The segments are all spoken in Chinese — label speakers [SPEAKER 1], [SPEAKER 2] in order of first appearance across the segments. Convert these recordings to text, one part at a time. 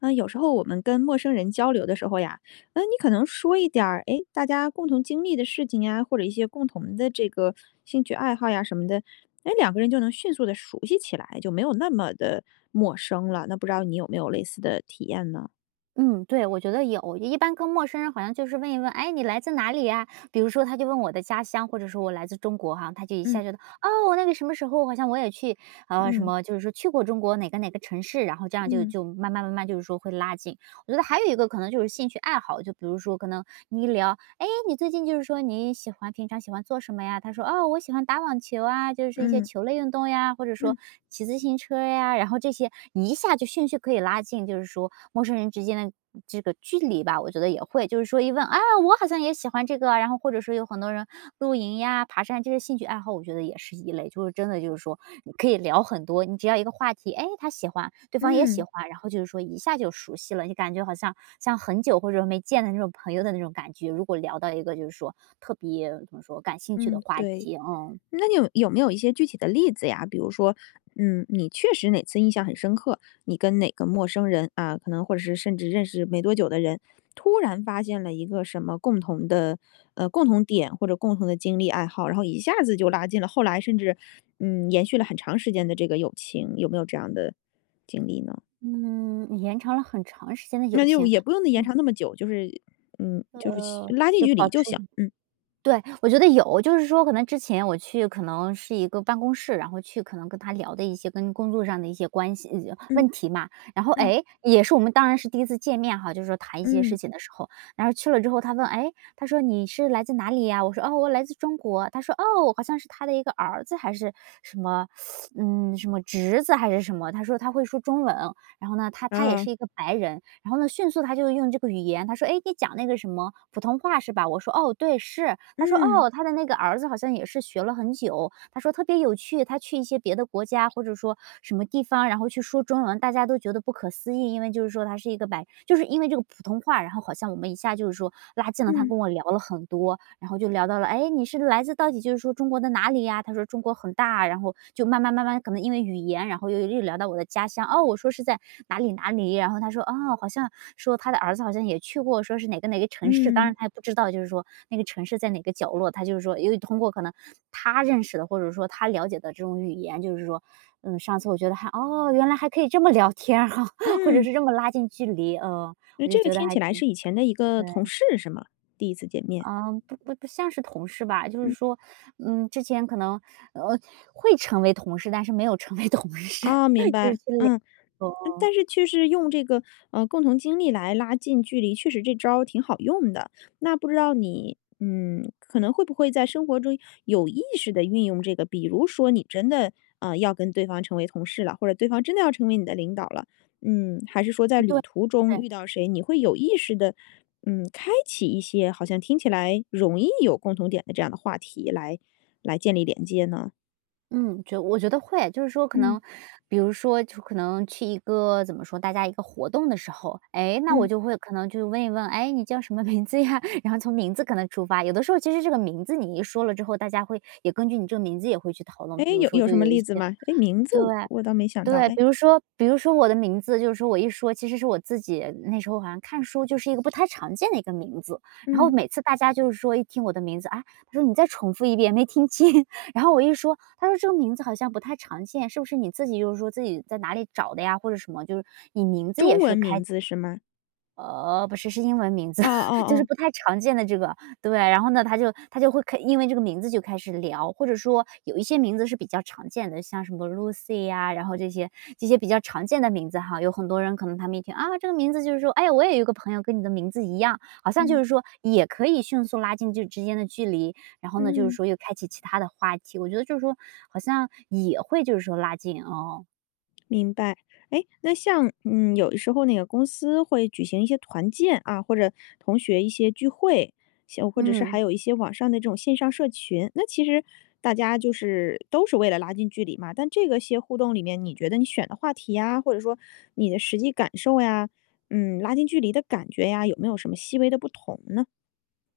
[SPEAKER 1] 啊，有时候我们跟陌生人交流的时候呀，那你可能说一点儿，哎，大家共同经历的事情啊，或者一些共同的这个兴趣爱好呀什么的，哎，两个人就能迅速地熟悉起来，就没有那么的陌生了。那不知道你有没有类似的体验呢？
[SPEAKER 2] 嗯，对，我觉得有。也一般跟陌生人好像就是问一问：“诶，你来自哪里呀？”比如说，他就问我的家乡，或者说我来自中国哈，他就一
[SPEAKER 1] 嗯。
[SPEAKER 2] 下觉得哦，那个什么时候好像我也去，啊，什
[SPEAKER 1] 嗯。
[SPEAKER 2] 么，就是说去过中国哪个哪个城市，然后这样就
[SPEAKER 1] 嗯。
[SPEAKER 2] 就慢慢慢慢就是说会拉近。我觉得还有一个可能就是兴趣爱好，就比如说可能你一聊：“诶，你最近就是说你喜欢平常喜欢做什么呀？“他说：“哦，我喜欢打网球啊，就是说一些
[SPEAKER 1] 嗯。
[SPEAKER 2] 球类运动呀“，或者说：”
[SPEAKER 1] 嗯。
[SPEAKER 2] 骑自行车呀“，然后这些一下就兴趣可以拉近，就是说陌生人之间的这个距离吧，我觉得也会，就是说一问：“啊，我好像也喜欢这个”，然后或者说有很多人露营呀、爬山这些兴趣爱好，我觉得也是一类。就是真的就是说，你可以聊很多。你只要一个话题，哎，他喜欢，对方也喜
[SPEAKER 1] 嗯。
[SPEAKER 2] 欢，然后就是说一下就熟悉了，就感觉好像，像很久或者没见的那种朋友的那种感觉，如果聊到一个就是说特别怎么说感兴趣的
[SPEAKER 1] 嗯，
[SPEAKER 2] 话
[SPEAKER 1] 对。
[SPEAKER 2] 题，嗯。
[SPEAKER 1] 那你有有没有一些具体的例子呀？比如说，嗯，你确实哪次印象很深刻，你跟哪个陌生人啊，可能或者是甚至认识没多久的人，突然发现了一个什么共同的，呃，共同点或者共同的经历爱好，然后一下子就拉近了后来甚至，嗯，延续了很长时间的这个友情。有没有这样的经历呢？
[SPEAKER 2] 嗯，延长了很长时间的友
[SPEAKER 1] 那就
[SPEAKER 2] 情
[SPEAKER 1] 也不用呢延
[SPEAKER 2] 嗯。
[SPEAKER 1] 长那么久，就是嗯，就是
[SPEAKER 2] 呃，
[SPEAKER 1] 拉近
[SPEAKER 2] 就
[SPEAKER 1] 距
[SPEAKER 2] 保
[SPEAKER 1] 离
[SPEAKER 2] 持
[SPEAKER 1] 就行，嗯。
[SPEAKER 2] 对，我觉得有。就是说可能之前我去可能是一个办公室，然后去可能跟他聊的一些跟工作上的一些关系
[SPEAKER 1] 嗯。
[SPEAKER 2] 问题嘛，然后，
[SPEAKER 1] 嗯。
[SPEAKER 2] 哎，也是我们当然是第1次见面哈，就是说谈一些
[SPEAKER 1] 嗯。
[SPEAKER 2] 事情的时候。然后去了之后他问：“诶？”他说：“你是来自哪里呀？”我说：“啊，我来自中国”，他说，哦，好像是他的一个儿子还是什么，嗯，什么侄子，还是什么，他说：“他会说中文”，然后呢，他他也
[SPEAKER 1] 啊。
[SPEAKER 2] 是一个白人，然后呢，迅速他就用这个语言，他说：“哎，你讲那个什么普通话，是吧？”我说：“哦，对，是”。他说，
[SPEAKER 1] 嗯。
[SPEAKER 2] 哦，他的那个儿子好像也是学了很久。他说：“特别有趣，他去一些别的国家或者说什么地方，然后去说中文，大家都觉得不可思议，因为就是说他是一个白”就是因为这个普通话，然后好像我们一下就是说拉近了他
[SPEAKER 1] 嗯。
[SPEAKER 2] 跟我聊了很多，然后就聊到了：“诶，你是来自到底就是说中国的哪里呀？”他说：“中国很大”，然后就慢慢慢慢可能因为语言，然后又又聊到我的家乡，哦，我说是在哪里哪里。然后他说，哦，好像说他的儿子好像也去过，说是哪个哪个城市，当然
[SPEAKER 1] 嗯。
[SPEAKER 2] 他也不知道，就是说那个城市在哪个角落，他就是说由于通过可能他认识的，或者说他了解的这种语言，就是说嗯，上次我觉得还哦，原来还可以这么聊天哈，或者
[SPEAKER 1] 嗯。
[SPEAKER 2] 是这么拉近距离。嗯，
[SPEAKER 1] 哎，
[SPEAKER 2] 我就
[SPEAKER 1] 这个
[SPEAKER 2] 觉得
[SPEAKER 1] 听
[SPEAKER 2] 还
[SPEAKER 1] 起来
[SPEAKER 2] 挺
[SPEAKER 1] 是以前的一个同
[SPEAKER 2] 对。
[SPEAKER 1] 事是吗？第1次见面。
[SPEAKER 2] 啊，不不不像是同事吧，就是
[SPEAKER 1] 嗯。
[SPEAKER 2] 说，嗯，之前可能，呃会成为同事，但是没有成为同事，
[SPEAKER 1] 哦，明
[SPEAKER 2] 就是
[SPEAKER 1] 白。
[SPEAKER 2] 去
[SPEAKER 1] 嗯，
[SPEAKER 2] 聊，嗯
[SPEAKER 1] 但是确实用这个，呃，共同经历来拉近距离确实这招儿挺好用的。那不知道你，嗯，可能会不会在生活中有意识地运用这个，比如说，你真的，呃，要跟对方成为同事了，或者对方真的要成为你的领导了，嗯，还是说在
[SPEAKER 2] 嗯，对，
[SPEAKER 1] 旅途中
[SPEAKER 2] 对。
[SPEAKER 1] 遇到谁，你会有意识地，嗯，开启一些好像听起来容易有共同点的这样的话题来来建立连接呢？
[SPEAKER 2] 嗯，觉我觉得会。就是说可
[SPEAKER 1] 嗯。
[SPEAKER 2] 能比如说去可能去一个怎么说，大家一个活动的时候。诶，那我
[SPEAKER 1] 嗯。
[SPEAKER 2] 就会可能去问一问：“诶，你叫什么名字呀？“然后从名字可能出发。有的时候其实这个名字你一说了之后，大家会也根据你这个名字也会去讨论。比
[SPEAKER 1] 诶，
[SPEAKER 2] 如
[SPEAKER 1] 有
[SPEAKER 2] 说
[SPEAKER 1] 有
[SPEAKER 2] 就
[SPEAKER 1] 什么
[SPEAKER 2] 有一
[SPEAKER 1] 例子
[SPEAKER 2] 些
[SPEAKER 1] 吗？诶，名字
[SPEAKER 2] 对
[SPEAKER 1] 我倒没想到，
[SPEAKER 2] 对，
[SPEAKER 1] 诶
[SPEAKER 2] 比如说比如说我的名字，就是说我一说，其实是我自己那时候好像看书就是一个不太常见的一个名字。然后
[SPEAKER 1] 嗯。
[SPEAKER 2] 每次大家就是说一听我的名字，啊，他说：“你再重复一遍，没听清。”然后我一说，他说：“这个名字好像不太常见，是不是你自己就是说自己在哪里找的呀？或者什么？”就是说你名字
[SPEAKER 1] 中
[SPEAKER 2] 也是
[SPEAKER 1] 文
[SPEAKER 2] 开
[SPEAKER 1] 名字，是吗？
[SPEAKER 2] 呃，不是，是英文名字，
[SPEAKER 1] 哦哦
[SPEAKER 2] 就是
[SPEAKER 1] 哦。
[SPEAKER 2] 不太常见的这个。对，然后呢，他就他就会开因为这个名字就开始聊。或者说有一些名字是比较常见的，像什么 Lucy 呀，然后这些这些比较常见的名字哈，有很多人可能他们一听，啊，这个名字就是说：“诶，我也有一个朋友跟你的名字一样”，好像就
[SPEAKER 1] 嗯。
[SPEAKER 2] 是说也可以迅速拉近这之间的距离。然后呢，就是
[SPEAKER 1] 嗯。
[SPEAKER 2] 说又开启其它的话题，我觉得就是说好像也会就是说拉近，哦。
[SPEAKER 1] 明白。诶那像，嗯，有的时候那个公司会举行一些团建啊，或者同学一些聚会，一些或者是还
[SPEAKER 2] 嗯。
[SPEAKER 1] 有一些网上的这种线上社群。那其实大家就是都是为了拉近距离嘛，但这个些互动里面你觉得你选的话题呀，或者说你的实际感受呀，嗯，拉近距离的感觉呀，有没有什么细微的不同呢？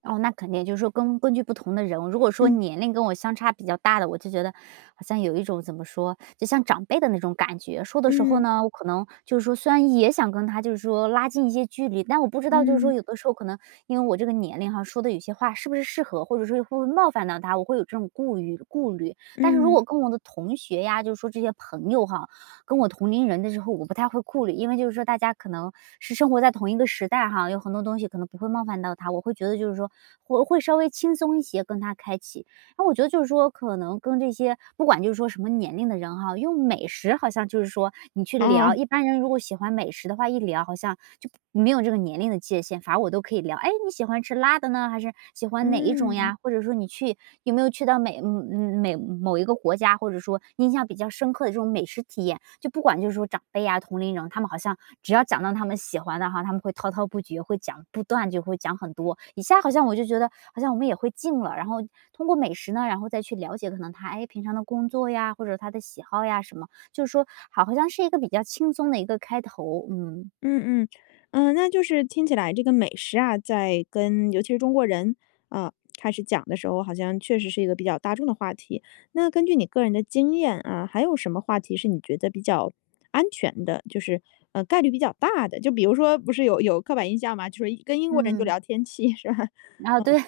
[SPEAKER 2] 哦，那肯定就是说根根据不同的人，如果说
[SPEAKER 1] 嗯。
[SPEAKER 2] 年龄跟我相差比较大的，我就觉得好像有一种怎么说，就像长辈的那种感觉，说的时候
[SPEAKER 1] 嗯。
[SPEAKER 2] 呢我可能，就是说虽然也想跟他就是说拉近一些距离，但我不知道就是说
[SPEAKER 1] 嗯。
[SPEAKER 2] 有的时候可能因为我这个年龄啊说的有些话是不是适合，或者说会不会冒犯到他，我会有这种顾虑顾虑。但是如
[SPEAKER 1] 嗯。
[SPEAKER 2] 果跟我的同学呀，就是说这些朋友哈，跟我同龄人的时候我不太会顾虑，因为就是说大家可能是生活在同一个时代哈，有很多东西可能不会冒犯到他，我会觉得就是说我会稍微轻松一些跟他开启。然后我觉得就是说可能跟这些不管就是说什么年龄的人哈，用美食好像就是说你去聊，
[SPEAKER 1] 哦。
[SPEAKER 2] 一般人如果喜欢美食的话，一聊好像就没有这个年龄的界限，反而我都可以聊。哎，你喜欢吃辣的呢，还是喜欢哪一种
[SPEAKER 1] 嗯。
[SPEAKER 2] 呀，或者说你去，有没有去到美呃，美嗯，某一个国家，或者说印象比较深刻的这种美食体验？就不管就是说长辈呀同龄人，他们好像只要讲到他们喜欢的哈，他们会滔滔不绝，会讲，不断就会讲很多，一下好像我就觉得好像我们也会近了，然后通过美食呢，然后再去了解可能他，哎，平常的工作呀，或者是他的喜好呀什么。就是说好好像是一个比较轻松的一个开头嗯。
[SPEAKER 1] 嗯嗯。呃，那就是听起来这个美食啊在跟尤其是中国人，呃，开始讲的时候，好像确实是一个比较大众的话题。那根据你个人的经验啊，还有什么话题是你觉得比较安全的？就是，呃，概率比较大的？就比如说不是有有刻板印象吗？就是跟英国人就
[SPEAKER 2] 嗯。
[SPEAKER 1] 聊天气是吧？嗯，
[SPEAKER 2] 啊，对，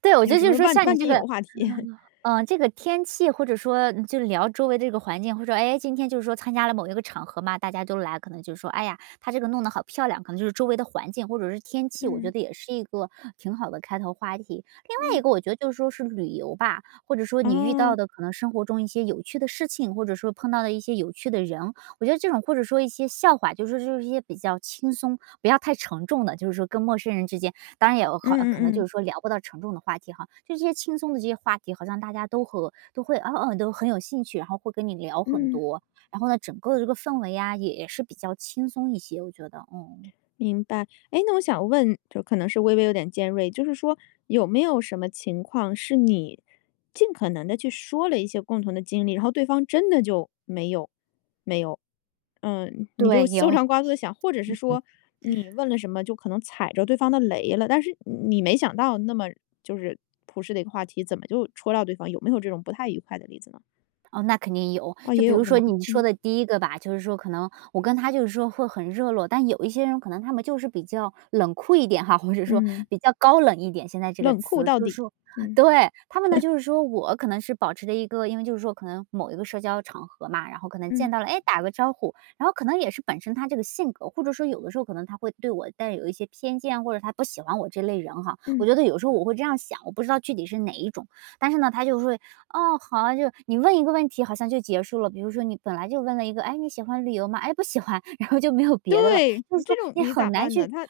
[SPEAKER 2] 对，我觉
[SPEAKER 1] 有
[SPEAKER 2] 得
[SPEAKER 1] 什
[SPEAKER 2] 就是
[SPEAKER 1] 么
[SPEAKER 2] 说
[SPEAKER 1] 万
[SPEAKER 2] 像你
[SPEAKER 1] 万
[SPEAKER 2] 这
[SPEAKER 1] 斤
[SPEAKER 2] 个，
[SPEAKER 1] 油话题。
[SPEAKER 2] 呃，这个天气，或者说就聊周围的这个环境，或者说，哎，今天就是说参加了某一个场合嘛，大家都来，可能就是说，哎呀，他这个弄得好漂亮，可能就是周围的环境或者是天气，我觉
[SPEAKER 1] 嗯。
[SPEAKER 2] 得也是一个挺好的开头话题。另外一
[SPEAKER 1] 嗯。
[SPEAKER 2] 个我觉得就是说是旅游吧，或者说你遇
[SPEAKER 1] 哦。
[SPEAKER 2] 到的可能生活中一些有趣的事情，或者说碰到的一些有趣的人，我觉得这种或者说一些笑话，就是说就是说一些比较轻松，不要太沉重的，就是说跟陌生人之间，当然也有
[SPEAKER 1] 嗯
[SPEAKER 2] 可能
[SPEAKER 1] 嗯
[SPEAKER 2] 就
[SPEAKER 1] 嗯。
[SPEAKER 2] 是说聊不到沉重的话题哈。就是说这些轻松的这些话题，好像大家都和都会，嗯嗯，都很有兴趣，然后会跟你聊很
[SPEAKER 1] 嗯。
[SPEAKER 2] 多，然后呢整个的这个氛围啊也是比较轻松一些，我觉得，嗯。
[SPEAKER 1] 明白。诶那我想问就可能是微微有点尖锐，就是说有没有什么情况是你尽可能地去说了一些共同的经历，然后对方真的就没有没有。嗯，你就
[SPEAKER 2] 对，
[SPEAKER 1] 搜
[SPEAKER 2] 有。
[SPEAKER 1] 肠 刮肚地想，或者是说你问了什么就可能踩着对方的雷了，但是你没想到那么就是朴实的一个话题，怎么就戳到对方。有没有这种不太愉快的例子呢？
[SPEAKER 2] 哦，那肯定有，
[SPEAKER 1] 啊
[SPEAKER 2] 就
[SPEAKER 1] 也
[SPEAKER 2] 比如
[SPEAKER 1] 有是
[SPEAKER 2] 说
[SPEAKER 1] 吗？
[SPEAKER 2] 你说
[SPEAKER 1] 嗯。
[SPEAKER 2] 的第一个吧，就是说可能我跟他就是说会很热络，但有一些人可能他们就是比较冷酷一点哈，或者说，
[SPEAKER 1] 嗯。
[SPEAKER 2] 比较高冷一点，现在这个
[SPEAKER 1] 冷酷
[SPEAKER 2] 词。
[SPEAKER 1] 到
[SPEAKER 2] 就是
[SPEAKER 1] 底，
[SPEAKER 2] 说
[SPEAKER 1] 嗯。
[SPEAKER 2] 对，他们呢 就是说我可能是保持着一个因为就是说可能某一个社交场合嘛，然后可能
[SPEAKER 1] 嗯。
[SPEAKER 2] 见到了，哎，打个招呼。然后可能也是本身他这个性格或者说有的时候可能他会对我带有一些偏见，或者他不喜欢我这类人哈。我
[SPEAKER 1] 嗯。
[SPEAKER 2] 觉得有时候我会这样想，我不知道具体是哪一种，但是呢他就会，啊，好，就是你问一个问题好像就结束了，比如说你本来就问了一个，诶，你喜欢旅游吗？哎，不喜欢，然后就没有别的了，
[SPEAKER 1] 对，
[SPEAKER 2] 就
[SPEAKER 1] 你
[SPEAKER 2] 是
[SPEAKER 1] 这
[SPEAKER 2] 说
[SPEAKER 1] 种
[SPEAKER 2] 你
[SPEAKER 1] 你
[SPEAKER 2] 很
[SPEAKER 1] 咋
[SPEAKER 2] 难
[SPEAKER 1] 办呢？
[SPEAKER 2] 去
[SPEAKER 1] 他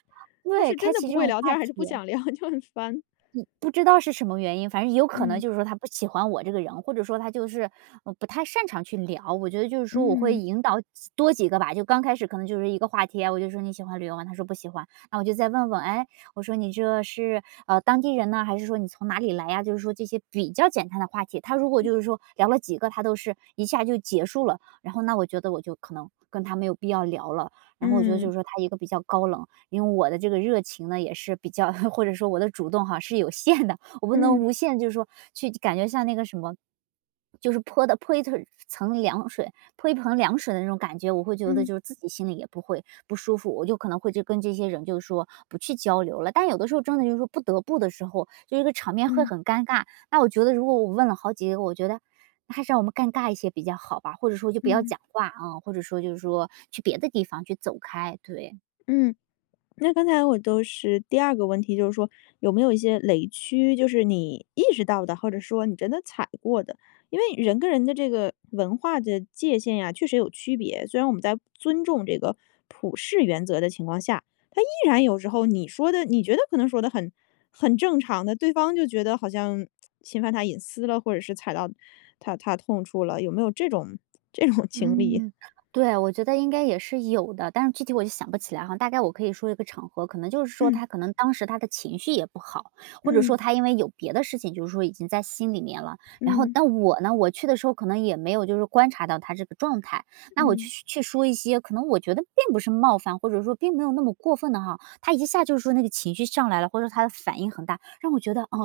[SPEAKER 1] 他
[SPEAKER 2] 对，
[SPEAKER 1] 是真
[SPEAKER 2] 开
[SPEAKER 1] 的
[SPEAKER 2] 启
[SPEAKER 1] 不
[SPEAKER 2] 这
[SPEAKER 1] 会
[SPEAKER 2] 种
[SPEAKER 1] 聊天
[SPEAKER 2] 话
[SPEAKER 1] 儿还是不
[SPEAKER 2] 题。
[SPEAKER 1] 想聊？就很烦。
[SPEAKER 2] 呃，不知道是什么原因，反正有可能
[SPEAKER 1] 嗯。
[SPEAKER 2] 就是说他不喜欢我这个人，或者说他就是，呃，不太擅长去聊。我觉得就是说我会
[SPEAKER 1] 嗯。
[SPEAKER 2] 引导几多几个吧，就刚开始可能就是一个话题，然后我就说你喜欢旅游吗？他说不喜欢，那我就再问问，诶，我说你这是，啊，当地人呢，还是说你从哪里来呀？就是说这些比较简单的话题，他如果
[SPEAKER 1] 嗯。
[SPEAKER 2] 就是说聊了几个，他都是一下就结束了，然后那我觉得我就可能跟他没有必要聊了，然后我觉得就是
[SPEAKER 1] 嗯。
[SPEAKER 2] 说他一个比较高冷，因为我的这个热情呢也是比较 或者说我的主动哈是有限的，我不能
[SPEAKER 1] 嗯。
[SPEAKER 2] 无限就是说去感觉像那个什么，就是泼得泼一层层凉水，泼一盆凉水的那种感觉，我会觉得
[SPEAKER 1] 嗯。
[SPEAKER 2] 就是自己心里也不会不舒服，我就可能会就跟这些人就说不去交流了。但有的时候真的就是说不得不的时候，就这个场面会
[SPEAKER 1] 嗯。
[SPEAKER 2] 很尴尬。那我觉得如果我问了好几个，我觉得还是让我们尴尬一些比较好吧，或者说就不要
[SPEAKER 1] 嗯。
[SPEAKER 2] 讲话嗯，或者说就是说去别的地方去走开，对。
[SPEAKER 1] 嗯。那刚才我都是第二个问题，就是说有没有一些雷区？就是你意识到的，或者说你真的踩过的，因为人跟人的这个文化的界限呀，确实有区别。虽然我们在尊重这个普世原则的情况下，他依然有时候你说得你觉得可能说得很很正常的，对方就觉得好像侵犯他隐私了，或者是踩到他他的痛处了，有没有这种这种经历？
[SPEAKER 2] 嗯，对，我觉得应该也是有的，但是具体我就想不起来哈，大概我可以说一个场合，可能就是说
[SPEAKER 1] 嗯。
[SPEAKER 2] 他可能当时他的情绪也不好，或者说
[SPEAKER 1] 嗯。
[SPEAKER 2] 他因为有别的事情就是说已经在心里面了，然后
[SPEAKER 1] 嗯。
[SPEAKER 2] 但我呢我去的时候可能也没有就是说观察到他这个状态。那我就
[SPEAKER 1] 嗯。
[SPEAKER 2] 去去说一些，可能我觉得并不是冒犯，或者说并没有那么过分的哈，他一下就是说那个情绪上来了，或者他的反应很大，让我觉得，啊？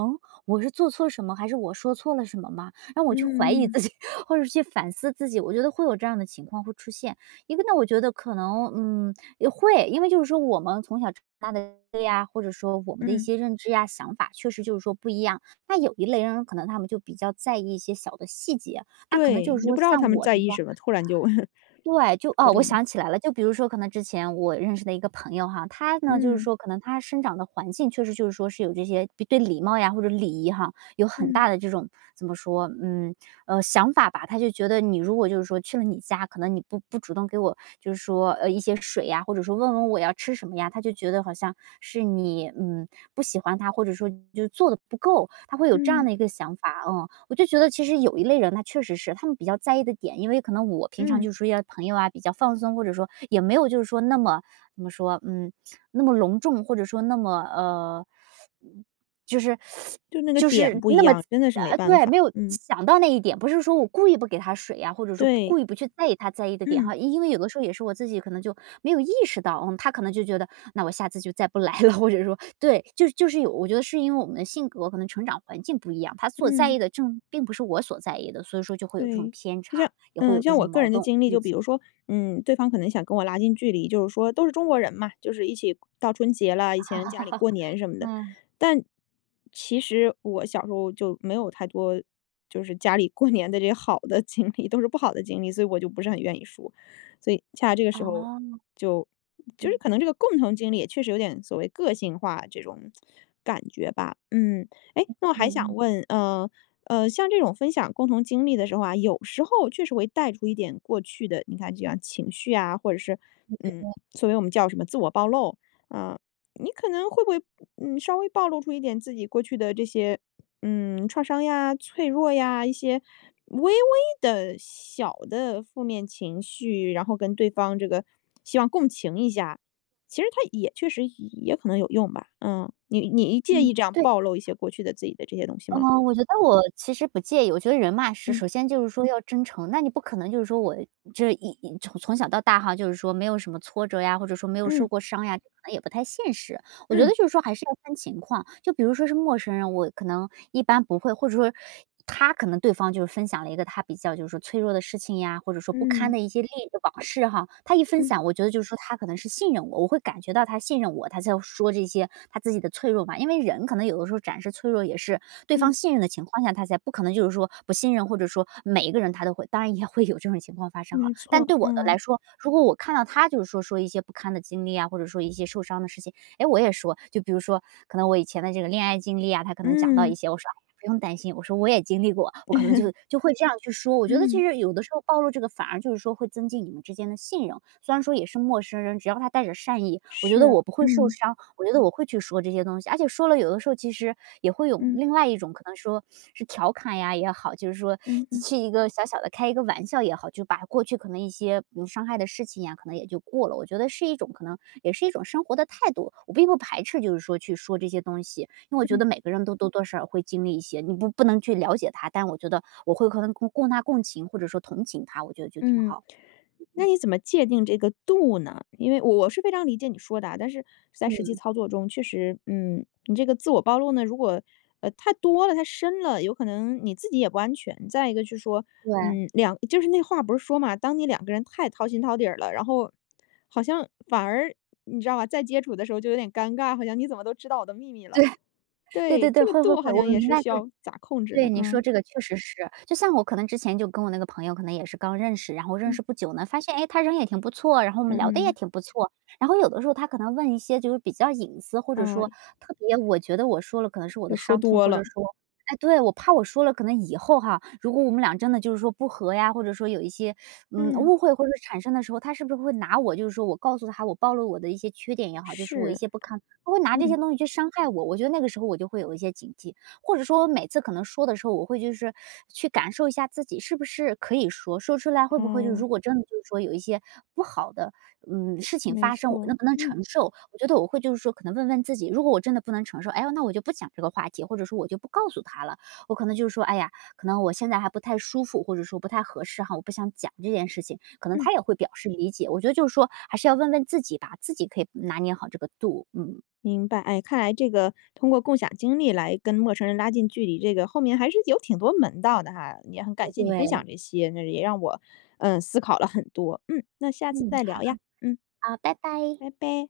[SPEAKER 2] 我是做错了什么还是我说错了什么吗？让我去怀疑
[SPEAKER 1] 嗯。
[SPEAKER 2] 自己，或者说去反思自己，我觉得会有这样的情况会出现。一个呢，我觉得可能，嗯，也会，因为就是说我们从小长大的 呀，或者说我们的一
[SPEAKER 1] 嗯。
[SPEAKER 2] 些认知呀，想法确实就是说不一样。那有一类人可能他们就比较在意一些小的细节，他可能就
[SPEAKER 1] 对，
[SPEAKER 2] 是
[SPEAKER 1] 你都
[SPEAKER 2] 说
[SPEAKER 1] 不知道他
[SPEAKER 2] 像
[SPEAKER 1] 们
[SPEAKER 2] 我的
[SPEAKER 1] 在意
[SPEAKER 2] 话
[SPEAKER 1] 什么，突然就
[SPEAKER 2] 对，就
[SPEAKER 1] 播
[SPEAKER 2] 哦，我
[SPEAKER 1] 种了。
[SPEAKER 2] 想起来了，就比如说可能之前我认识的一个朋友哈，他呢，就是
[SPEAKER 1] 嗯。
[SPEAKER 2] 说可能他生长的环境确实就是说是有这些对礼貌呀或者礼仪哈，有很
[SPEAKER 1] 嗯。
[SPEAKER 2] 大的这种怎么说，嗯，呃，想法吧，他就觉得你如果就是说去了你家，可能你不不主动给我就是说，呃，一些水呀，或者说问问我要吃什么呀，他就觉得好像是你，嗯，不喜欢他，或者说就做得不够，他会有这样
[SPEAKER 1] 嗯。
[SPEAKER 2] 的一个想法，嗯。我就觉得其实有一类人他确实是，他们比较在意的点，因为可能我平常
[SPEAKER 1] 嗯。
[SPEAKER 2] 就处一些朋友呀比较放松，或者说也没有就是说那么怎么说，嗯，那么隆重，或者说那么，呃，就是
[SPEAKER 1] 就那个
[SPEAKER 2] 就
[SPEAKER 1] 点
[SPEAKER 2] 是
[SPEAKER 1] 不一
[SPEAKER 2] 那么
[SPEAKER 1] 样，真的是没
[SPEAKER 2] 啊，
[SPEAKER 1] 办
[SPEAKER 2] 对，
[SPEAKER 1] 法。
[SPEAKER 2] 没有
[SPEAKER 1] 嗯。
[SPEAKER 2] 想到那一点，不是说我故意不给他水呀，或者说
[SPEAKER 1] 对。
[SPEAKER 2] 故意不去在意他在意的点
[SPEAKER 1] 嗯。
[SPEAKER 2] 哈，因为有的时候也是我自己可能就没有意识到，嗯，他可能就觉得那我下次就再不来了，或者说对，就就是有，我觉得是因为我们的性格可能成长环境不一样，他所在意
[SPEAKER 1] 嗯。
[SPEAKER 2] 的正并不是我所在意的，所以说就会有这种
[SPEAKER 1] 对，
[SPEAKER 2] 偏
[SPEAKER 1] 就
[SPEAKER 2] 差，
[SPEAKER 1] 像
[SPEAKER 2] 也会
[SPEAKER 1] 呃，就
[SPEAKER 2] 有这
[SPEAKER 1] 像
[SPEAKER 2] 种
[SPEAKER 1] 我个
[SPEAKER 2] 矛
[SPEAKER 1] 人的
[SPEAKER 2] 盾，
[SPEAKER 1] 经历，
[SPEAKER 2] 估
[SPEAKER 1] 就比如
[SPEAKER 2] 计。
[SPEAKER 1] 说，嗯，对方可能想跟我拉近距离，就是说都是中国人嘛，就是一起到春节了，以前家里 过年什么的。
[SPEAKER 2] 嗯。
[SPEAKER 1] 但其实我小时候就没有太多，就是家里过年的这些好的经历，都是不好的经历，所以我就不是很愿意说。所以恰恰这个时候
[SPEAKER 2] 哦。
[SPEAKER 1] 就就是
[SPEAKER 2] 嗯。
[SPEAKER 1] 可能这个共同经历也确实有点所谓个性化，这种感觉吧，嗯。诶，那我还
[SPEAKER 2] 嗯
[SPEAKER 1] 想
[SPEAKER 2] 嗯。
[SPEAKER 1] 问，呃，呃，像这种分享共同经历的时候啊，有时候确实会带出一点过去的你看就像情绪啊或者是，嗯，所以我们叫什么自我暴露，呃，你可能会不会，呃，稍微暴露出一点自己过去的这些，嗯，创伤呀？脆弱呀？一些微微的小的负面情绪，然后跟对方这个希望共情一下？其实它也确实也可能有用吧。嗯，你你介
[SPEAKER 2] 嗯，
[SPEAKER 1] 意这样
[SPEAKER 2] 对。
[SPEAKER 1] 暴露一些过去的自己的这些东西吗？
[SPEAKER 2] 哦，我觉得我其实不介意，我觉得人嘛，是
[SPEAKER 1] 嗯。
[SPEAKER 2] 首先就是说要真诚，那你不可能就是说我这一一从小到大哈就是说没有什么挫折呀，或者说没有受
[SPEAKER 1] 嗯。
[SPEAKER 2] 过伤呀，可能也不太现实。我觉得
[SPEAKER 1] 嗯。
[SPEAKER 2] 就是说还是要看情况，就比如说是陌生人，我可能一般不会，或者说，他可能对方就分享了一个他比较就是说脆弱的事情呀，或者说不堪
[SPEAKER 1] 嗯。
[SPEAKER 2] 的一些利益的往事哈。他一分
[SPEAKER 1] 嗯。
[SPEAKER 2] 享我觉得就是说他可能是信任我，我会感觉到他信任我，他才说这些他自己的脆弱嘛。因为人可能有的时候展示脆弱，也是对方
[SPEAKER 1] 嗯。
[SPEAKER 2] 信任的情况下，他才不可能就是说不信任，或者说每一个人他都会，当然也会有这种情况发生哈，
[SPEAKER 1] 没
[SPEAKER 2] 但
[SPEAKER 1] 错，
[SPEAKER 2] 对我的来
[SPEAKER 1] 嗯。
[SPEAKER 2] 说，如果我看到他就是说，说一些不堪的经历呀，或者说一些受伤的事情，哎，我也说，就比如说可能我以前的这个恋爱经历呀，他可能讲到
[SPEAKER 1] 嗯。
[SPEAKER 2] 一些，我说，啊，不用担心，我说我也经历过，我可能就 就会这样去说。我觉得其
[SPEAKER 1] 嗯。
[SPEAKER 2] 实有的时候暴露这个反而就是说会增进你们之间的信任，虽然说也是陌生人，只要他带着善意，我觉得
[SPEAKER 1] 是，
[SPEAKER 2] 我不会受
[SPEAKER 1] 嗯。
[SPEAKER 2] 伤，我觉得我会去说这些东西，而且说了有的时候其实也会有
[SPEAKER 1] 嗯。
[SPEAKER 2] 另外一种，可能说，是调侃呀也好，就是说
[SPEAKER 1] 嗯嗯。
[SPEAKER 2] 去一个小小的开一个玩笑也好，就把过去可能的一些比如伤害的事情呀可能也就过了。我觉得是一种可能也是一种生活的态度，我并不排斥就是说去说这些东西，因为我觉
[SPEAKER 1] 嗯。
[SPEAKER 2] 得每个人都多多少少会经历一些。你不不能去了解他，但我觉得我会和他共他共情或者说同情他，我觉得就挺
[SPEAKER 1] 嗯，
[SPEAKER 2] 好，
[SPEAKER 1] 那
[SPEAKER 2] 嗯。
[SPEAKER 1] 你怎么界定这个度呢？因为我是非常理解你说的啊，但是在实际
[SPEAKER 2] 嗯。
[SPEAKER 1] 操作中，确实，嗯，你这个自我暴露呢，如果，啊，太多了，太深了，有可能你自己也不安全，再一个就是说，
[SPEAKER 2] 对。
[SPEAKER 1] 嗯，两就是那话不是说嘛，当你两个人太掏心掏底儿了，然后好像反而你知道吧，再接触的时候就有点尴尬，好像你怎么都知道我的秘密了。
[SPEAKER 2] 对，对
[SPEAKER 1] 对，
[SPEAKER 2] 对对，
[SPEAKER 1] 这个
[SPEAKER 2] 会会
[SPEAKER 1] 度
[SPEAKER 2] 会，
[SPEAKER 1] 好
[SPEAKER 2] 我
[SPEAKER 1] 像也
[SPEAKER 2] 明
[SPEAKER 1] 是
[SPEAKER 2] 白，
[SPEAKER 1] 需
[SPEAKER 2] 对。
[SPEAKER 1] 要咋控制
[SPEAKER 2] 对，
[SPEAKER 1] 呢？
[SPEAKER 2] 你说
[SPEAKER 1] 嗯。
[SPEAKER 2] 这个确实是，就像我可能之前就跟我那个朋友可能也是刚认识，然后认
[SPEAKER 1] 嗯。
[SPEAKER 2] 识不久呢，发现，哎，他人也挺不错，然后我们
[SPEAKER 1] 嗯
[SPEAKER 2] 聊得也
[SPEAKER 1] 嗯。
[SPEAKER 2] 挺不错，然后有的时候他可能问一些就是比较隐私，或者说
[SPEAKER 1] 哦。
[SPEAKER 2] 特别我觉得我说了可能是我
[SPEAKER 1] 又
[SPEAKER 2] 的
[SPEAKER 1] 说
[SPEAKER 2] 伤痛，
[SPEAKER 1] 多
[SPEAKER 2] 或者
[SPEAKER 1] 了。
[SPEAKER 2] 说哎，对，我怕我说了，可能以后哈如果我们俩真的就是说不和呀，或者说有一些，嗯，
[SPEAKER 1] 嗯。
[SPEAKER 2] 误会或者产生的时候，他是不是会拿我就是说，我告诉他我暴露了我的一些缺点也好，就是说我的一
[SPEAKER 1] 是，
[SPEAKER 2] 些不堪，他会拿这些
[SPEAKER 1] 嗯。
[SPEAKER 2] 东西去伤害我，我觉得那个时候我就会有一些警戒。或者说我每次可能说的时候，我会就是去感受一下自己是不是可以说，说出来会不会就是说
[SPEAKER 1] 哦。
[SPEAKER 2] 如果真的就是说有一些不好的，嗯，事情
[SPEAKER 1] 没
[SPEAKER 2] 发生，我
[SPEAKER 1] 错，
[SPEAKER 2] 能不能
[SPEAKER 1] 嗯。
[SPEAKER 2] 承受。我觉得我会就是说可能问问自己，如果我真的不能承受，哎呀，那我就不讲这个话题，或者说我就不告诉他了，我可能就是说，哎呀，可能我现在还不太舒服，或者说不太合适哈，我不想讲这件事情，可能
[SPEAKER 1] 嗯。
[SPEAKER 2] 他也会表示理解。我觉得就是说还是要问问自己吧，自己可以拿捏好这个度，嗯。
[SPEAKER 1] 明白，哎，看来这个通过共享经历来跟陌生人拉近距离，这个后面还是有挺多门道的哈，也很感
[SPEAKER 2] 哎
[SPEAKER 1] 谢你分
[SPEAKER 2] 对。
[SPEAKER 1] 享这些，那也让我，呃，思考了很多。嗯，那下次
[SPEAKER 2] 嗯，
[SPEAKER 1] 再聊呀，
[SPEAKER 2] 好。
[SPEAKER 1] 嗯。
[SPEAKER 2] 啊，拜拜。
[SPEAKER 1] 拜拜。